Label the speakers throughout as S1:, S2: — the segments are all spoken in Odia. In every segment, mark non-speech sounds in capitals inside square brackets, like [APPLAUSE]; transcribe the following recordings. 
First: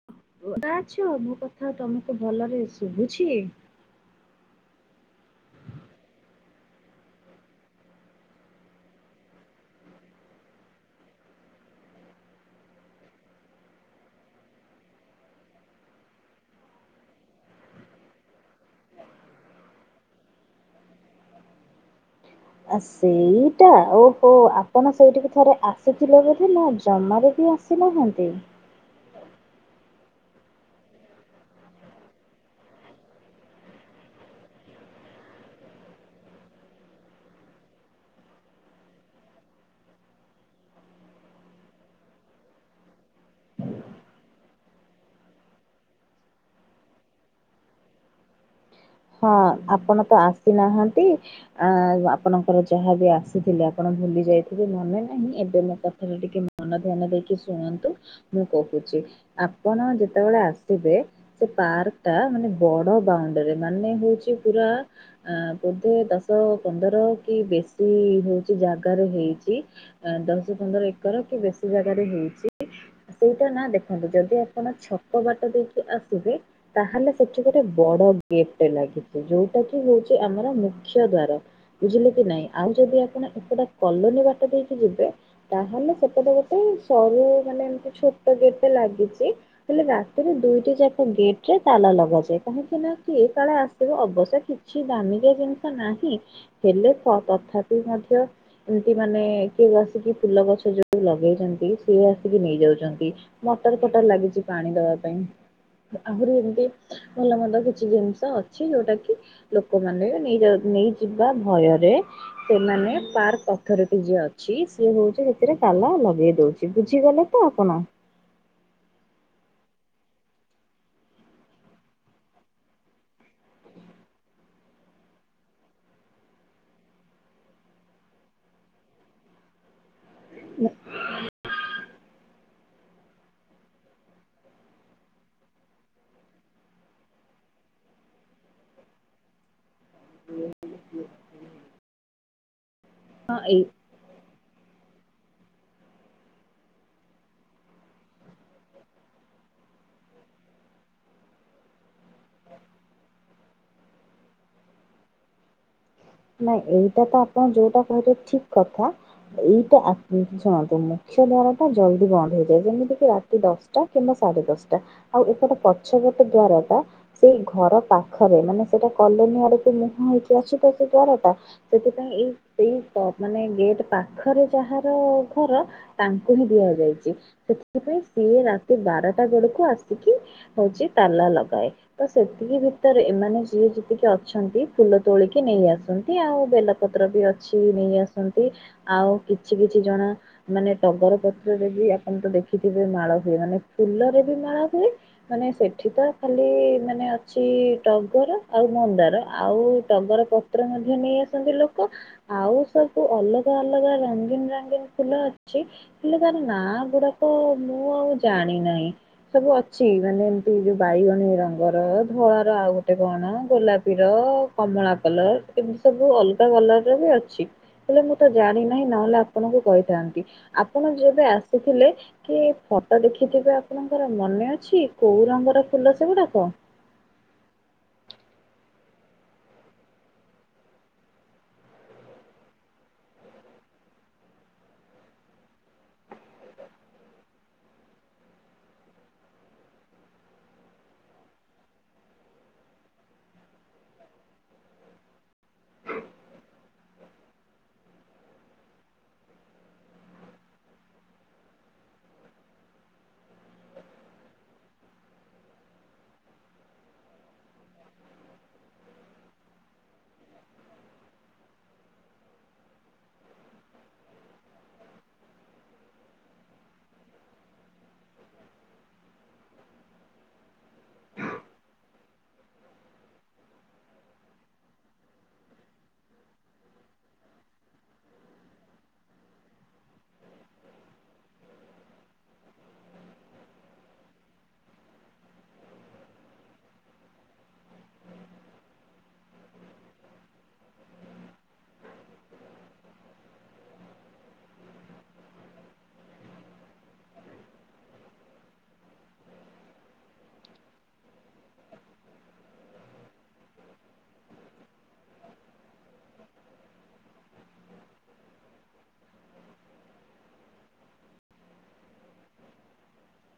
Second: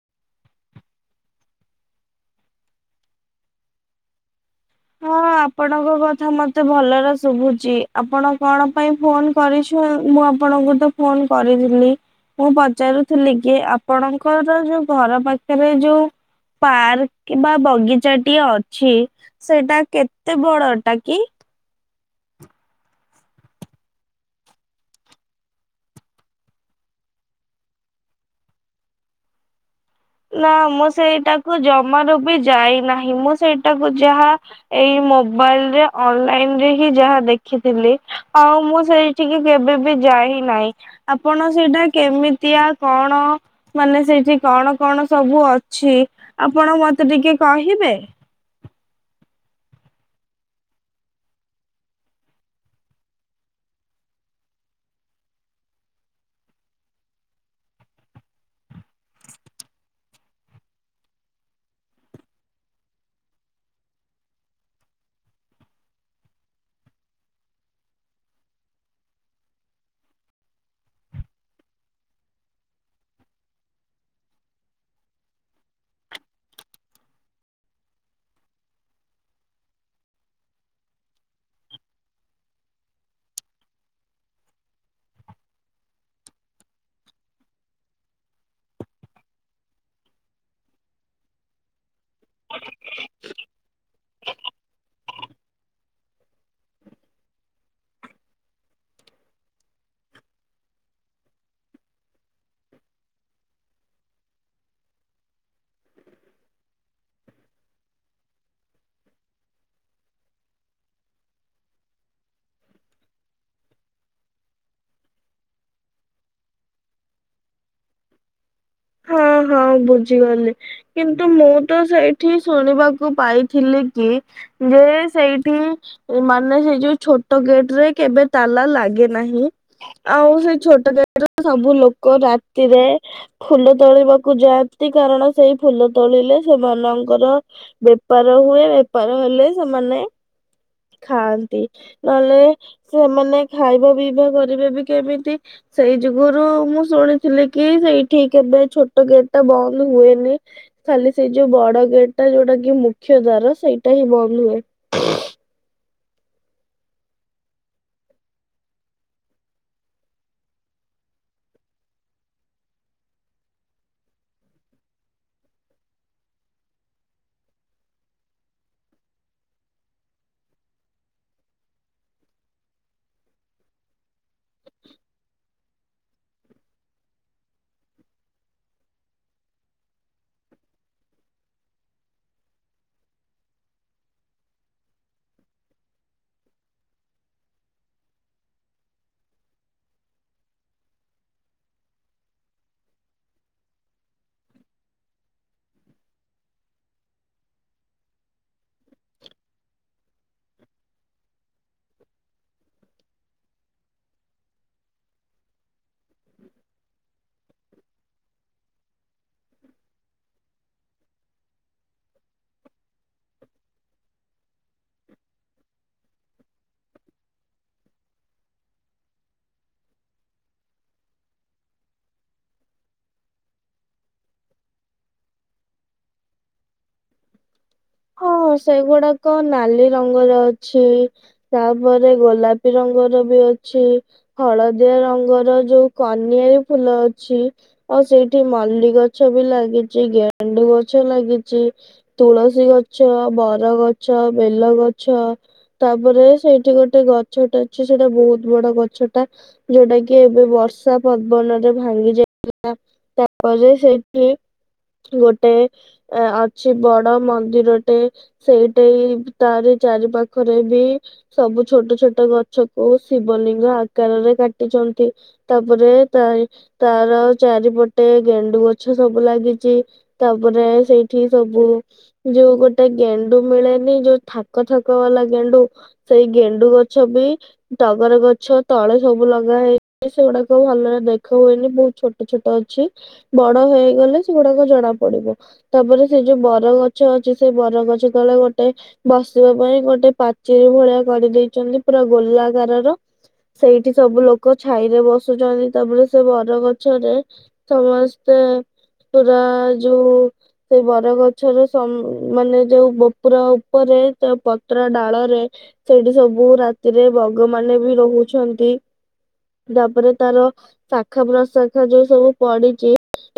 S1: [UNINTELLIGIBLE] ମୋ କଥା ତମକୁ ଭଲରେ ଶୁଭୁଛି?
S2: ହଁ ଆପଣଙ୍କ କଥା ମତେ ଭଲରେ ଶୁଭୁଛି। ଆପଣ କଣ ପାଇଁ ଫୋନ କରିଛ ମୁଁ ଆପଣଙ୍କୁ ତ ଫୋନ କରିଥିଲି। ମୁଁ ପଚାରୁଥିଲି କି ଆପଣଙ୍କର ଯୋଉ ଘର ପାଖରେ ଯୋଉ ପାର୍କ କିମ୍ବା ବଗିଚାଟିଏ ଅଛି ସେଇଟା କେତେ ବଡଟା କି?
S1: ଆ ସେଇଟା ଓହୋ ଆପଣ ସେଇଠିକୁ ଥରେ ଆସିଥିଲେ ବୋଧ ନା ଜମାରେ ବି ଆସ ଆସି ନାହାନ୍ତି।
S2: ନା ମୁଁ ସେଇଟାକୁ ଜମାରୁ ବି ଯାଇନାହିଁ ମୁଁ ସେଇଟାକୁ ଯାହା ଏଇ ମୋବାଇଲରେ ଅନଲାଇନ ରେ ହିଁ ଯାହା ଦେଖିଥିଲି ଆଉ ମୁଁ ସେଇ ଠିକି କେବେ ବି ଯାଇ ନାହିଁ। ଆପଣ ସେଇଟା କେମିତିଆ କଣ ମାନେ ସେଇଠି କଣ କଣ ସବୁ ଅଛି ଆପଣ ମତେ ଟିକେ କହିବେ?
S1: ହଁ ଆପଣ ତ ଆସିନାହାନ୍ତି ଆ ଆପଣଙ୍କର ଯାହାବ ଆସିଥିଲେ ଆପଣ ଭୁଲି ଯାଇଥିବେ ମନେ ନାହିଁ ଏବେ ମୋ କଥାଟା ଟିକେ ମନ ଧ୍ୟାନ ଦେଇକି ଶୁଣନ୍ତୁ ମୁଁ କହୁଛି, ଆପଣ ଯେତେବେଳେ ଆସିବେ ସେ ପାର୍କ ଟା ମାନେ ବଡ ବାଉଣ୍ଡରୀ ମାନେ ହଉଛି ପୁରା ଅ ବୋଧେ ଦଶ ପନ୍ଦର କି ବେଶୀ ହଉଛି ଜାଗାରେ ହେଇଛି। ଦଶ ପନ୍ଦର ଏକର କି ବେଶୀ ଜାଗାରେ ହେଇଛି। ସେଇଟା ନା ଦେଖନ୍ତୁ ଯଦି ଆପଣ ଛକ ବାଟ ଦେଇକି ଆସିବେ। ତାହେଲେ ସେଠି ଗୋଟେ ବଡ ଗେଟ୍ ଲାଗିଛି ଯୋଉଟା କି ହଉଛି ଆମର ମୁଖ୍ୟ ଦ୍ଵାର। ବୁଝିଲେ କି ନାଇଁ ଆଉ ଯଦି ଆପଣ ଏପଟା କଲୋନୀ ବାଟ ଦେଇକି ଯିବେ ତାହେଲେ ସେପଟେ ଗୋଟେ ସରୁ ମାନେ ଛୋଟ ଗେଟ୍ ଟେ ଲାଗିଛି ହେଲେ ରାତିରେ ଦୁଇଟି ଯାକ ଗେଟ୍ ରେ ତାଲା ଲଗାଯାଏ ସେ କାହିଁକି ନାଁ କିଏ କାଳେ ଆସିବ ଅବଶ୍ୟ କିଛି ଦାମିକିଆ ଜିନିଷ ନାହିଁ। ହେଲେ ଥ ତ ତଥାପି ମଧ୍ୟ ତ ଏମିତି ମାନେ କିଏ ଆସିକି ଫୁଲ ଗଛ ଯୋଉଁ ଲଗେଇଛନ୍ତି କିଏ ଆସିକି ନେଇଯାଉଛନ୍ତି। ଛନ୍ତି। ମଟର ଫଟର ଲାଗିଛି ପାଣି ଦବା ପାଇଁ ଆହୁରି ଏମିତି ଭଲମନ୍ଦ କିଛି ଜିନିଷ ଅଛି ଯୋଉଁଟା କି ଲୋକମାନେ ନେଇଯାଉ ନେଇଯିବା ଭୟରେ ସେମାନେ ପାର୍କ ଅଥରଟି ଯିଏ ଅଛି ସିଏ ହଉଛି ସେଥିରେ ତାଲା ଲଗେଇ ଦଉଛି ବୁଝିଗଲେ ତ। କହୁନ
S2: ହଁ ହଁ ବୁଝିଗଲି। କିନ୍ତୁ ମୁଁ ତ ସେଇଠି ଶୁଣିବାକୁ ପାଇଥିଲି କି ଯିଏ ସେଇଠିଁ ଓ ମାନେ ସେଇ ଯୋଉ ଛୋଟ ଗେଟ ରେ କେବେ ତାଲା ଲାଗେ ନାହିଁ। ଆଉଁ ସେଇ ଛୋଟ ଗେଟ୍ ରେସବୁ ଲୋକ ରାତିରେ ଫୁଲ ତୋଳିବାକୁ ଯାଆନ୍ତି କାରଣ ସେଇ ଫୁଲ ତୋଳିଲେ ସେମାନଙ୍କର ବେପାର ହୁଏ। ବେପାର ହେଲେ ସେମାନେ ଖାଆନ୍ତି। ନହେଲେ
S1: ହଁ
S2: ସେମାନେ
S1: ଏଇ
S2: ଖାଇବା ପିଇବା କରିବା ବି କେମିତି ସେଇ ଯୋଗୁରୁ ମୁଁ ଶୁଣିଥିଲି କି ସେଇ କି କେବେ ଛୋଟ ଗେଟ ଟା ବନ୍ଦ ହୁଏନି। ଖାଲି ସେଇ ଯୋଉଁ ବଡ ଗେଟ୍ ଟା ଯୋଉଁଟା କି ମୁଖ୍ୟ ଦ୍ୱାର ସେଇଟା ହିଁ ବନ୍ଦ ହୁଏ।
S1: ନାଇଁ ଏଇଟା ତ ଆପଣ ଯୋଉଁଟା କହିଲେ ଠିକ କଥା। ଏଇଟା ଆଁ ଉଁ ଶୁଣନ୍ତୁ ମୁଖ୍ୟ ଦ୍ୱାର ଟା ଜଲଦି ବନ୍ଦ ହେଇଯାଏ। ଯେମିତି କିି ରାତି ଦଶ ଟା କିମ୍ବା ସାଢେ ଦଶଟା ଆଉଁ ଏପଟେ ପଛପଟ ଦ୍ଵାରା ଟା ସେଇ ଘର ପାଖରେ ମାନେ ସେଇଟା କଲୋନୀ ଆଡକୁ ମୁହଁ ହେଇକି ଅଛି ତ ସେ ଦ୍ଵାର ଟା ସେଥିପାଇଁ ଏଇ ସେଇ ମାନେ ଗେଟ ପାଖରେ ଯାହାର ଘର ତାଙ୍କୁ ହିଁ ଦିଆଯାଇଛି। ସେଥିପାଇଁ ସିଏ ରାତି ବାରଟା ବେଳକୁ ଆସିକି ହଉଛି ତାଲା ଲଗାଏ। ତ ସେତିକି ଭିତରେ ଏମାନେ ଯିଏ ଯେତିକି ଅଛନ୍ତି। ଫୁଲ ତୋଳିକି ନେଇଆସ ଛନ୍ତି ଆଉ ବେଲପତ୍ର ବି ଅଛି ନେଇ ଆସନ୍ତି ଆଉ କିଛି କିଛି ଜଣ ମାନେ ଟଗର ପତ୍ରରେ ବି ଆପଣ ତ ଦେଖିଥିବେ ମାଳ ହୁଏ। ମାନେ ଫୁଲରେ ବି ମାଳ ହୁଏ। ମାନେ ସେଠିଁ ତ ଖାଲି ମାନେ ଅଛି ଟଗର। ଆଉ ମନ୍ଦାର ଆଉଁ ଟଗର ପତ୍ର ମଧ୍ୟ ନେଇ ଆସନ୍ତି ଲୋକ। ଆଉ ସବୁ ଅଲଗା ଅଲଗା ରଙ୍ଗୀନ ରଙ୍ଗୀନ ଫୁଲ ଅଛି। ହେଲେ ତାର ନାଁ ଗୁଡାକ ମୁଁ ଆଉ ଜାଣି ନାହିଁ। ସବୁ ଅଛି ମାନେ ଏମିତି ଯୋଉ ବାଇଗଣୀ ରଙ୍ଗର ଧଳା ର ଆଉ ଗୋଟେ କଣ ଗୋଲାପୀର କମଳା କଲର ଏମିତି ସବୁ ଅଲଗା କଲର ର ବି ଅଛି। ହେଲେ ମୁଁ ତ ଜାଣି ନାହିଁ ନହେଲେ ଆପଣଙ୍କୁ କହିଥାନ୍ତି। ଆପଣ ଯେବେ ଆସିଥିଲେ କି ଏଫଟୋ ଦେଖିଥିବେ ଆପଣଙ୍କର ମନେ ଅଛି କୋଉଁ ରଙ୍ଗର ଫୁଲ ସେଗୁଡାକ?
S2: ହଁ ସେଗୁଡାକ ନାଲି ରଙ୍ଗର ଅଛି। ତାପରେ ଗୋଲାପି ରଙ୍ଗର ବି ଅଛି। ହଳଦିଆ ରଙ୍ଗର ଯୋଉଁ କନିଆରି ଫୁଲ ଅଛି। ଆଉ ସେଇଠିଁ ମଲ୍ଲି ଗଛ ବି ଲାଗିଛି ଗେଣ୍ଡୁ ଗଛ ଲାଗିଛି। ତୁଳସୀ ଗଛ ବର ଗଛ ବେଲ ଗଛ ତାପରେ ସେଇଠିଁ ଗୋଟେ ଗଛଟା ଅଛି ସେଇଟା ବହୁତ ବଡ ଗଛ ଟା ଯୋଉଁଟା କି ଏବେ ବର୍ଷା ପବନରେ ଭାଙ୍ଗି ଯାଇଥିଲା। ତାପରେ ସେଇଠି ଗୋଟେ ଅ ଅଛି ବଡ ମନ୍ଦିରଟେ ସେଇଟା ତାରି ଚାରି ପାାଖରେ ବି ସବୁ ଛୋଟ ଛୋଟ ଗଛ କୁ ଶିବଲିଙ୍ଗ ଆକାରରେ କାଟିଛନ୍ତି। ତାପରେ ତାରି ତାର ଚାରିପଟେ ଗେଣ୍ଡୁ ଗଛ ସବୁ ଲାଗିଛି। ତାପରେ ସେଇଠି ସବୁ ଯୋଉ ଗୋଟେ ଗେଣ୍ଡୁ ମିଳେନି ଯୋଉ ଥାକ ଥାକ ବାଲା ଗେଣ୍ଡୁ ସେଇ ଗେଣ୍ଡୁ ଗଛ ବି ଟଗର ଗଛ ତଳେ ସବୁ ଲଗା ହେଇଛି, ସେଗୁଡାକ ଭଲରେ ଦେଖା ହୁଏନି ବହୁତ ଛୋଟ ଛୋଟ ଅଛି ବଡ ହେଇଗଲେ ସେଗୁଡାକ ଜଣା ପଡିବ। ତାପରେ ସେ ଯୋଉ ବରଗଛ ଅଛି ସେ ବରଗଛ ତଳେ ଗୋଟେ ବସିବା ପାଇଁ ଗୋଟେ ପାଚେରୀ ଭଳିଆ କରିଦେଇଛନ୍ତି ପୁରା ଗୋଲାକାରର ସେଇଠି ସବୁ ଲୋକ ଛାଇ ରେ ବସୁଛନ୍ତି ତାପରେ ସେ ବରଗଛରେ ସମସ୍ତେ ପୁରା ଯୁ ସେଇ ବରଗଛର ସମ ମାନେ ଯୋଉ ବୋପୁରା ଉପରେ ଯ ପତ୍ର ଡାଳରେ ସେଇଠି ସବୁ ରାତିରେ ବଗ ମାନେ ବି ରହୁଛନ୍ତି। ତାପରେ ତାର ଶାଖା ପ୍ରଶାଖା ଯୋଉ ସବୁ ପଡିଚି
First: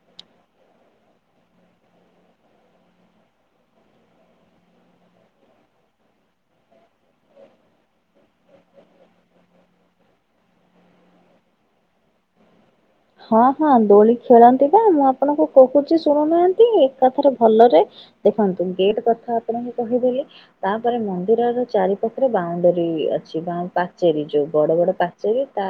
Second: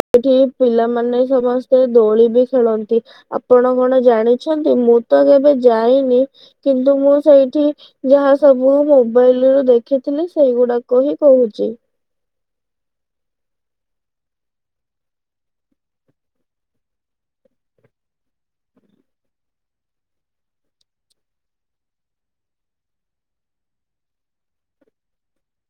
S2: ଏଇଠି ପିଲାମାନେ ସମସ୍ତେ ଦୋଳି ବି ଖେଳନ୍ତି ଆପଣ କଣ ଜାଣିଛନ୍ତି? ମୁଁ ତ କେବେ ଯାଇନି। କିନ୍ତୁ ମୁଁ ସେଇଠି ଯାହା ସବୁ ମୋବାଇଲ ରୁ ଦେଖିଥିଲି, ସେଇଗୁଡାକ ହିଁ କହୁଚି।
S1: ହଁ, ହଁ ଦୋଳି ଖେଳନ୍ତି ବା, ମୁଁ ଆପଣଙ୍କୁ କହୁଛି ଶୁଣୁନାହାନ୍ତି, ଏକାଥରେ ଭଲରେ। ଦେଖନ୍ତୁ ଗେଟ୍ କଥା ଆପଣଙ୍କୁ କହିଦେଲି। ତାପରେ ମନ୍ଦିରର ଚାରି ପାଖରେ ବାଉଣ୍ଡେରୀ ଅଛି ବା ପାଚେରୀ ଯୋଉ ବଡ ବଡ ପା ଚେରୀ ତା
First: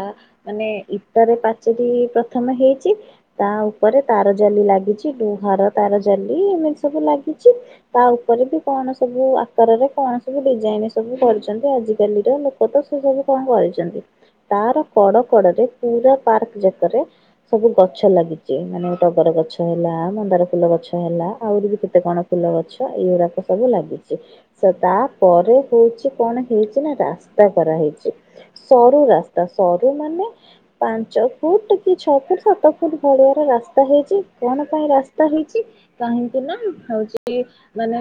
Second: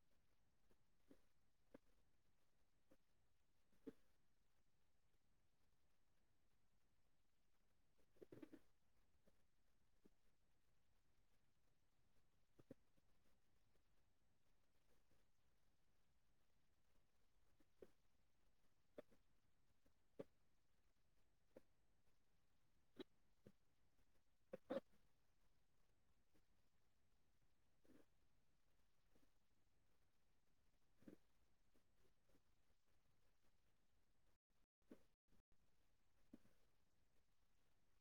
S1: ମାନେ ଇଟାରେ ପାଚେରୀ ପ୍ରଥମେ ହେଇଛି। ତା ଉପରେ ତାର ଜାଲି ଲାଗିଛି, ଘର ତାର ଜାଲି ଏମିତି ସବୁ ଲାଗିଛି। ତା ଉପରେ ବି କଣ ସବୁ ଆକାରରେ କଣ ସବୁ ଡିଜାଇନ ସବୁ କରୁଛନ୍ତି ଆଜିକାଲିର ଲୋକ। ତ ତ ସେ ସବୁ କଣ କରିଛନ୍ତି ତାର କଡ କଡରେ ପୁରା ପାର୍କ ଯାକରେ ସବୁ ଗଛ ଲାଗିଛି ମାନେ ଟଗର ଗଛ ହେଲା, ମନ୍ଦାର ଫୁଲ ଗଛ ହେଲା, ଆହୁରି ବି କେତେ କଣ ଫୁଲ ଗଛ ଏଇରାକ ସବୁ ଲାଗିଚି। ଶ ତାପରେ ହଉଛି କଣ ହେଇଛି ନା ରାସ୍ତା କରାହେଇଛି। ସରୁ ରାସ୍ତା ସରୁ ମାନେ ପାଞ୍ଚ ଫୁଟ ସେ ଛଅ ଫୁଟ ସାତ ଫୁଟ ଭଳିଆ ର ରାସ୍ତା ହେଇଛି। କଣ ପାଇଁ ରାସ୍ତା ହେଇଛି? କାହିଁକି ନା [UNINTELLIGIBLE] ହଉଛି ମାନେ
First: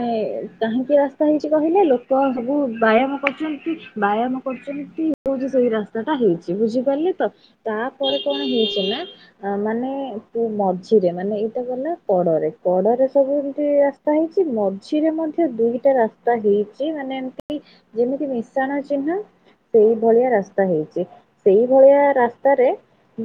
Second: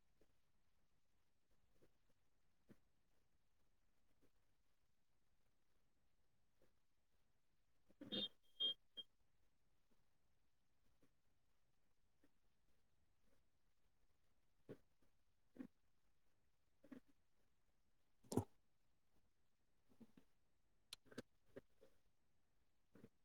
S1: କାହିଁକି ରାସ୍ତା ହେଇଛି କହିଲେ? ଲୋକ ସବୁ ବ୍ୟାୟାମ କରୁଛନ୍ତି ବ୍ୟାୟାମ କରୁଛନ୍ତି ହଉ ସେଇ ରାସ୍ତା ଟା ହେଇଛି ବୁଝିପାରିଲେ ତ ତାପରେ କଣ ହେଇଛି? ମାନେ ତୁ ମଝିରେ ମାନେ ଏଇଟା ଗଲା କଡରେ କଡରେ ସବୁ ଏମତି ରାସ ତା ହେଇଛି ମଝିରେ ମଧ୍ୟ ଦୁଇଟା ରାସ୍‌ ତା ହେଇଛି ମାନେ ଏମତି ଯେମିତି ମିଶାଣ ଚିହ୍ନ। ସେଇ ଭଳିଆ ରାସ୍ତା ହେଇଛି ସେଇ ଭଳିଆ ରାସ୍ତାରେ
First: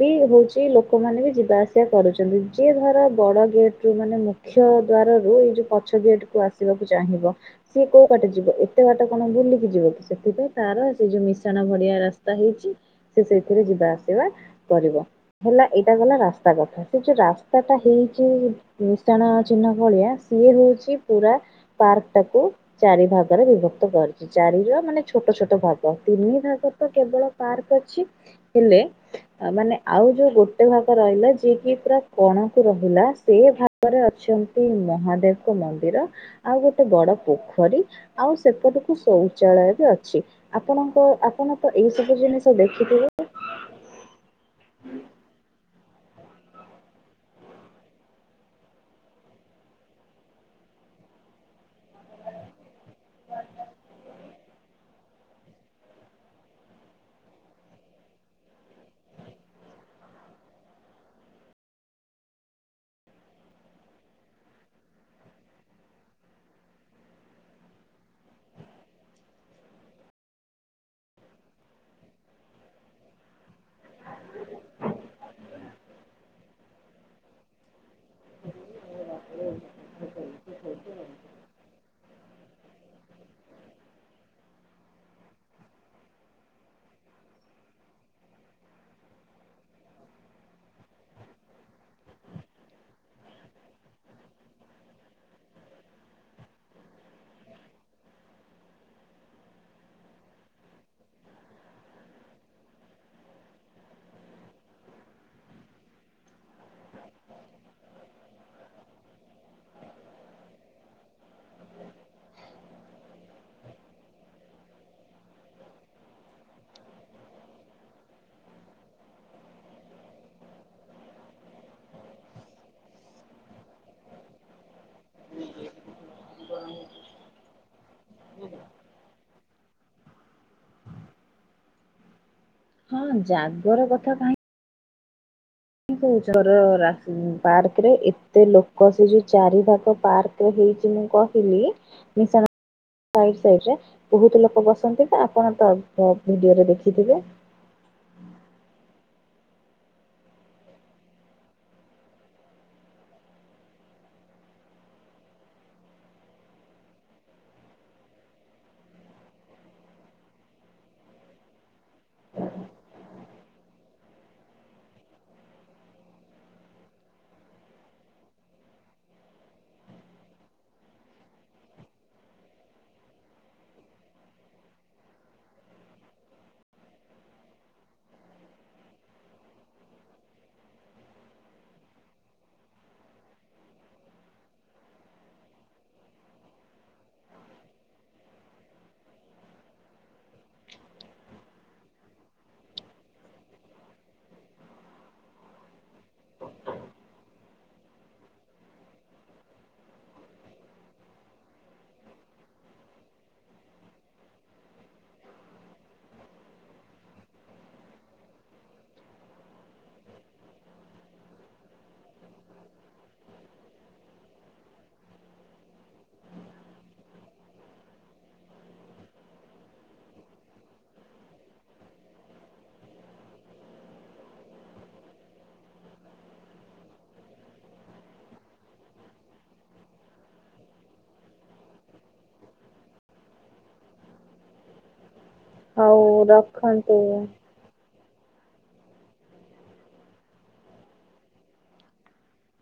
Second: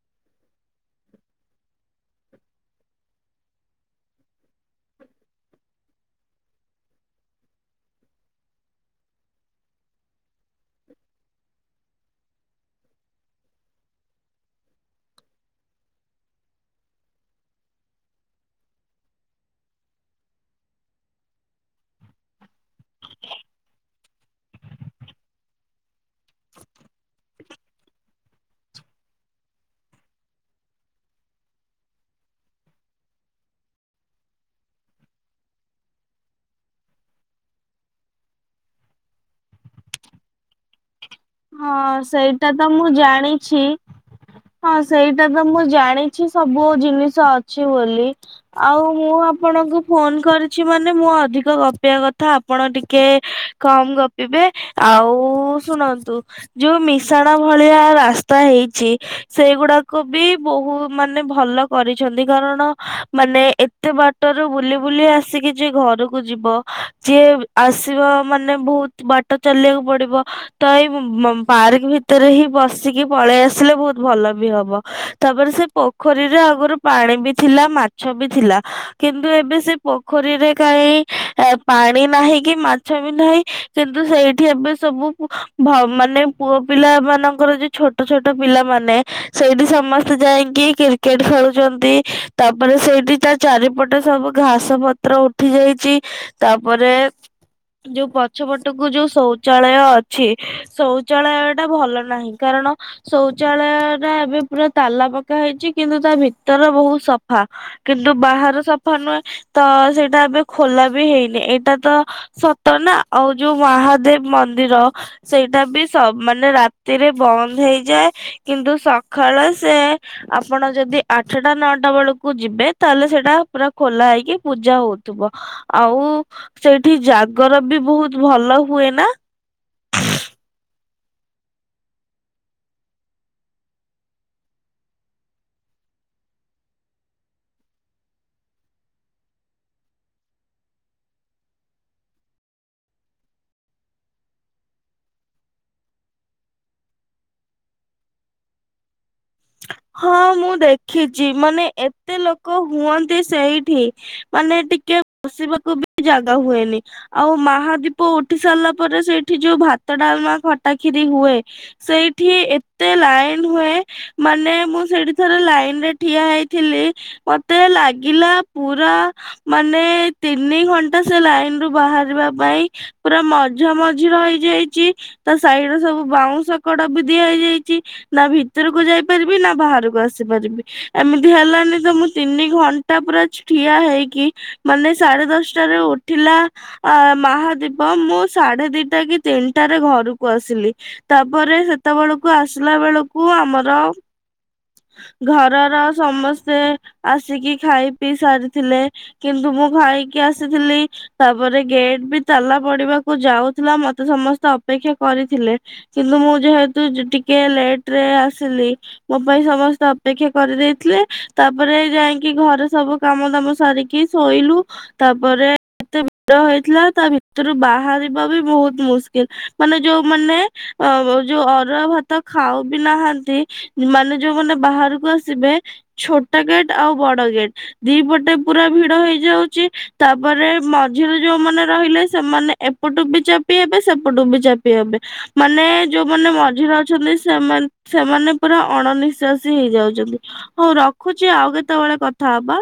S1: ବି ହଉ ଚି ଲୋକମାନେ ବି ଯିବା ଆସିବା କରୁଛନ୍ତି ଯିଏ ଧର ବଡ ଗେଟ ରୁ ମାନେ ମୁଖ୍ୟ ଦ୍ଵାର ରୁ ଏଇ ଯୋଉ ପଛ ଗେଟ କୁ ଆସିବାକୁ ଚାହିଁବ। ସିଏ କୋଉ ବାଟ ଯିବ, ଏତେ ବାଟ କଣ ବୁଲିକି ଯିବ କି ସେଥିପାଇଁ ତାର ସେ ଯୋଉ ମିଶାଣ ଭଳିଆ ରାସ୍ତା ହେଇଛି ସେ ସେଇଥିରେ ଯିବା ଆସିବା କରିବ। ହେଲା ଏଇଟା ଗଲା ରାସ୍ତା କଥା ସେ ଯୋଉ ରାସ୍ତାଟା ହେଇଛି ବିଶାଣ ଚିହ୍ନ ଭଳିଆ ସିଏ ହଉଛି ପୁରା ପାର୍କ ଟାକୁ ଚାରି ଭାଗରେ ବିଭକ୍ତ କରିଚି। ଚାରିର ମାନେ ଛୋଟ ଛୋଟ ଭାଗ ତିନି ଭାଗ ତ କେବଳ ପାର୍କ ଅଛି ହେଲେ ମାନେ ଆଉ ଯୋଉ ଗୋଟେ ଭାଗ ରହିଲା ଯିଏ କି ପୁରା କଣକୁ ରହିଲା ସେ ଭାଗରେ ଅଛ ନ୍ତି ମହାଦେବଙ୍କ ମନ୍ଦିର ଆଉ ଗୋଟେ ବଡ ପୋଖରୀ ଆଉ ସେପଟକୁ ଶୌଚାଳୟ ବି ଅଛି ଆପଣଙ୍କ ଆ
S2: ହଁ ସେଇଟା ତ ମୁଁ ଜାଣିଛି ହଁ ସେଇଟା ତ ମୁଁ ଜାଣିଛି ସବୁ ଜିନିଷ ଅଛି ବୋଲି ଆଉ ମୁଁ ଆପଣଙ୍କୁ ଫୋନ କରିଛି ମାନେ ମୁଁ ଅଧିକ ଗପିବା କଥା ଆପଣ ଟିକେ ଏ ହେ କମ ଗପିବେ ଆଉ ଶୁଣନ୍ତୁ ଯୋଉ ମିଶାଣ ଭଳିଆ ରାସ୍ତା ହେଇଚି ସେଗୁଡାକ ବି ବହୁ ମାନେ ଭଲ କରିଛନ୍ତି କାରଣ ମାନେ ଏତେ ବାଟରୁ ବୁଲିବୁଲି ଆସିକି ଜି ଘରକୁ ଯିବ ଯିଏ ଆସିବ ମାନେ ବହୁତ ବାଟ ଚାଲିବାକୁ ପଡିବ ତ ଏଇ ପାର୍କ ଭିତରେ ହିଁ ବସିକି ପଳେଇ ଆସିଲେ ବହୁତ ଭଲ ବି ହବ ତାପରେ ସେ ପୋ ପୋଖରୀରେ ଆଗରୁ ପାଣି ବି ଥିଲା ମାଛ ବି ଥିଲା କିନ୍ତୁ ଏବେ ସେ ପୋଖରୀରେ କାଇଁ ଏ ପାଣି ନାହିଁ କି ମାଛ ବି ନାହିଁ କିନ୍ତୁ ସେଇଠି ଏବେ ସବୁ ଭ ମାନେ ପୁଅ ପିଲା ମାନଙ୍କର ଯୋଉ ଛୋଟ ଛୋଟ ପିଲାମାନେ ସେଇଠି ସମସ୍ତେ ଯାଇଁକି କି କ୍ରିକେଟ ଖେଳୁଚନ୍ତି ତାପରେ ସେଇଠି ତା ଚାରିପଟେ ସବୁ ଘାସ ପତ୍ର ଉଠି ଯାଇଚି ତାପରେ ଯୋଉ ପଛ ପଟକୁ ଯୋଉ ଶୌଚାଳୟ ଅଛି ଶୌଚାଳୟ ଟା ଭଲ ନାହିଁ କାରଣ ଶୌଚାଳୟ ଟା ଏବେ ପୁରା ତାଲା ପକାହେଇଛି କିନ୍ତୁ ତା ଭିତର ବହୁତ ସଫା। କିନ୍ତୁ ବାହାର ସଫା ନୁହେଁ ତ ସେଇଟା ଏବେ ଖୋଲା ବି ହେଇନି ଏଇଟା ତ ସତ ନା ଆଉ ଯୋଉ ମହାଦେବ ମନ୍ଦିର ସେଇଟା ବି ସ ମାନେ ରାତିରେ ବନ୍ଦ ହେଇଯାଏ କିନ୍ତୁ ସଖାଳେ ସେ ଆପଣ ଯଦି ଆଠେଟା ନଅଟା ବେଳକୁ ଯିବେ ତାହେଲେ ସେଇଟା ପୁରା ଖୋଲା ହେଇକି ପୂଜା ହଉଥିବ। ଆଉ ସେଇଠି ଜାଗର ବି ବହୁତ ଭଲ ହୁଏ ନା?
S1: ହଁ ଜାଗର କଥା କାହିଁ କାଇଁ କହୁଚ ର ପାର୍କ ରେ ଏତେ ଲୋକ ସେ ଯଉ ଚାରି ପାଖ ପାର୍କ ଯଉ ହଉଚି ମୁଁ କହିଲି ମିଶାଣ ସାଇଡ଼ ସାଇଡ ରେ ବହୁତ ଲୋକ ବସନ୍ତି ତ ଆପଣ ତ ଭିଡିଓରେ ଦେଖିଥିବେ
S2: ହଁ ମୁଁ ଦେଖିଚି ମାନେ ଏତେ ଲୋକ ହୁଅନ୍ତି ସେଇଠି ମାନେ ଟିକେ ବସିବାକୁ ବି ଜାଗା ହୁଏନି। ଆଉ ମାହାଦୀପ ଉଠି ସାରିଲା ପରେ ସେଇଠି ଯୋଉ ଭାତ ଡାଲମା ଖଟାଖିରି ହୁଏ ସେଇଠି ଏତେ ଲାଇନ ହୁଏ ମାନେ ମୁଁ ସେଇଠି ଥରେ ଲାଇନ ରେ ଠିଆ ହେଇଥିଲି ମତେ ଲାଗିଲା ପୁରା ମାନେ ଏ ତିନି ଘଣ୍ଟା ସେ ଲାଇନ ରୁ ବାହାରିବା ପାଇଁ ପୁରା ମଝା ମଝି ରହିଯାଇଚି ତା ସାଇଡ ର ସବୁ ବାଉଁଶ କଡ ବି ଦିଆ ହେଇଯାଇଛି ନା ଭିତରକୁ ଯାଇ ପା ପାରିବି ନା ବାହାରକୁ ଆସିପାରିବି ଏମିତି ହେଲାନି ତ ମୁଁ ତିନି ଘଣ୍ଟା ପୁରା ଛି ଠିଆ ହେଇକି ମାନେ ସାଢେ ଦଶଟାରୁ ଉଠିଲା ଆ ମହାଦୀପ ମୁଁ ସାଢେ ଦିଟା କି ତିନିଟରେ ଘରକୁ ଆସିଲି। ତାପରେ ସେତେବେଳକୁ ଆସିଲା ବେଳକୁ ଆମର ଘରର ସମସ୍ତେ ଆସିକି ଖାଇ ପିଇ ସାରିଥିଲେ କିନ୍ତୁ ମୁଁ ଖାଇକି ଆସିଥିଲି ତାପରେ ଗେଟ୍ ବି ତାଲା ପଡିବାକୁ ଯାଉଥିଲା ମତେ ସମସ୍ତେ ଅପେକ୍ଷା କରିଥିଲେ। କିନ୍ତୁ ମୁଁ ଯେହେତୁ ଟିକେ ଲେଟ ରେ ଆସିଲି ମୋ ପାଇଁ ସମସ୍ତେ ଅପେକ୍ଷା କରିଦେଇଥିଲେ ତାପରେ ଯାଇକି ଘରେ ସବୁ କାମ ଦାମ ସାରି କି ଶୋଇଲୁ ତାପରେ ଏତେ ଭିଡ ହେଇଥିଲା ତା ଭିତରୁ ବାହାରିବା ବି ବହୁତ ମୁସ୍କିଲ ମାନେ ଯୋଉମାନେ ଆଉ ଯୋଉ ଅରୁଆ ଭାତ ଖାଉ ବି ନାହାନ୍ତି ମାନେ ଯୋଉମାନେ ବାହାରକୁ ଆସିବେ ଛୋଟ ଗେଟ ଆଉ ବଡ ଗେଟ୍ ଦି ପଟେ ପୁରା ଭିଡ ହେଇଯାଉଛି ତାପରେ ମଝିରେ ଯୋଉମାନେ ରହିଲେ ସେମାନେ ଏପଟୁ ବି ଚାପି ହେବେ ସେପଟୁ ବି ଚାପି ହେବେ। ମାନେ
S1: ହଉ
S2: ଯୋଉମାନେ ମଝିରେ
S1: ରଖନ୍ତୁ।
S2: ଅଛନ୍ତି ସେମାନେ ସେମାନେ ପୁରା ଅଣନିଶ୍ୱା ସି ହେଇଯାଉଛନ୍ତି ହଉ ରଖୁଛି ଆଉ କେତେବେଳେ କଥା ହବା।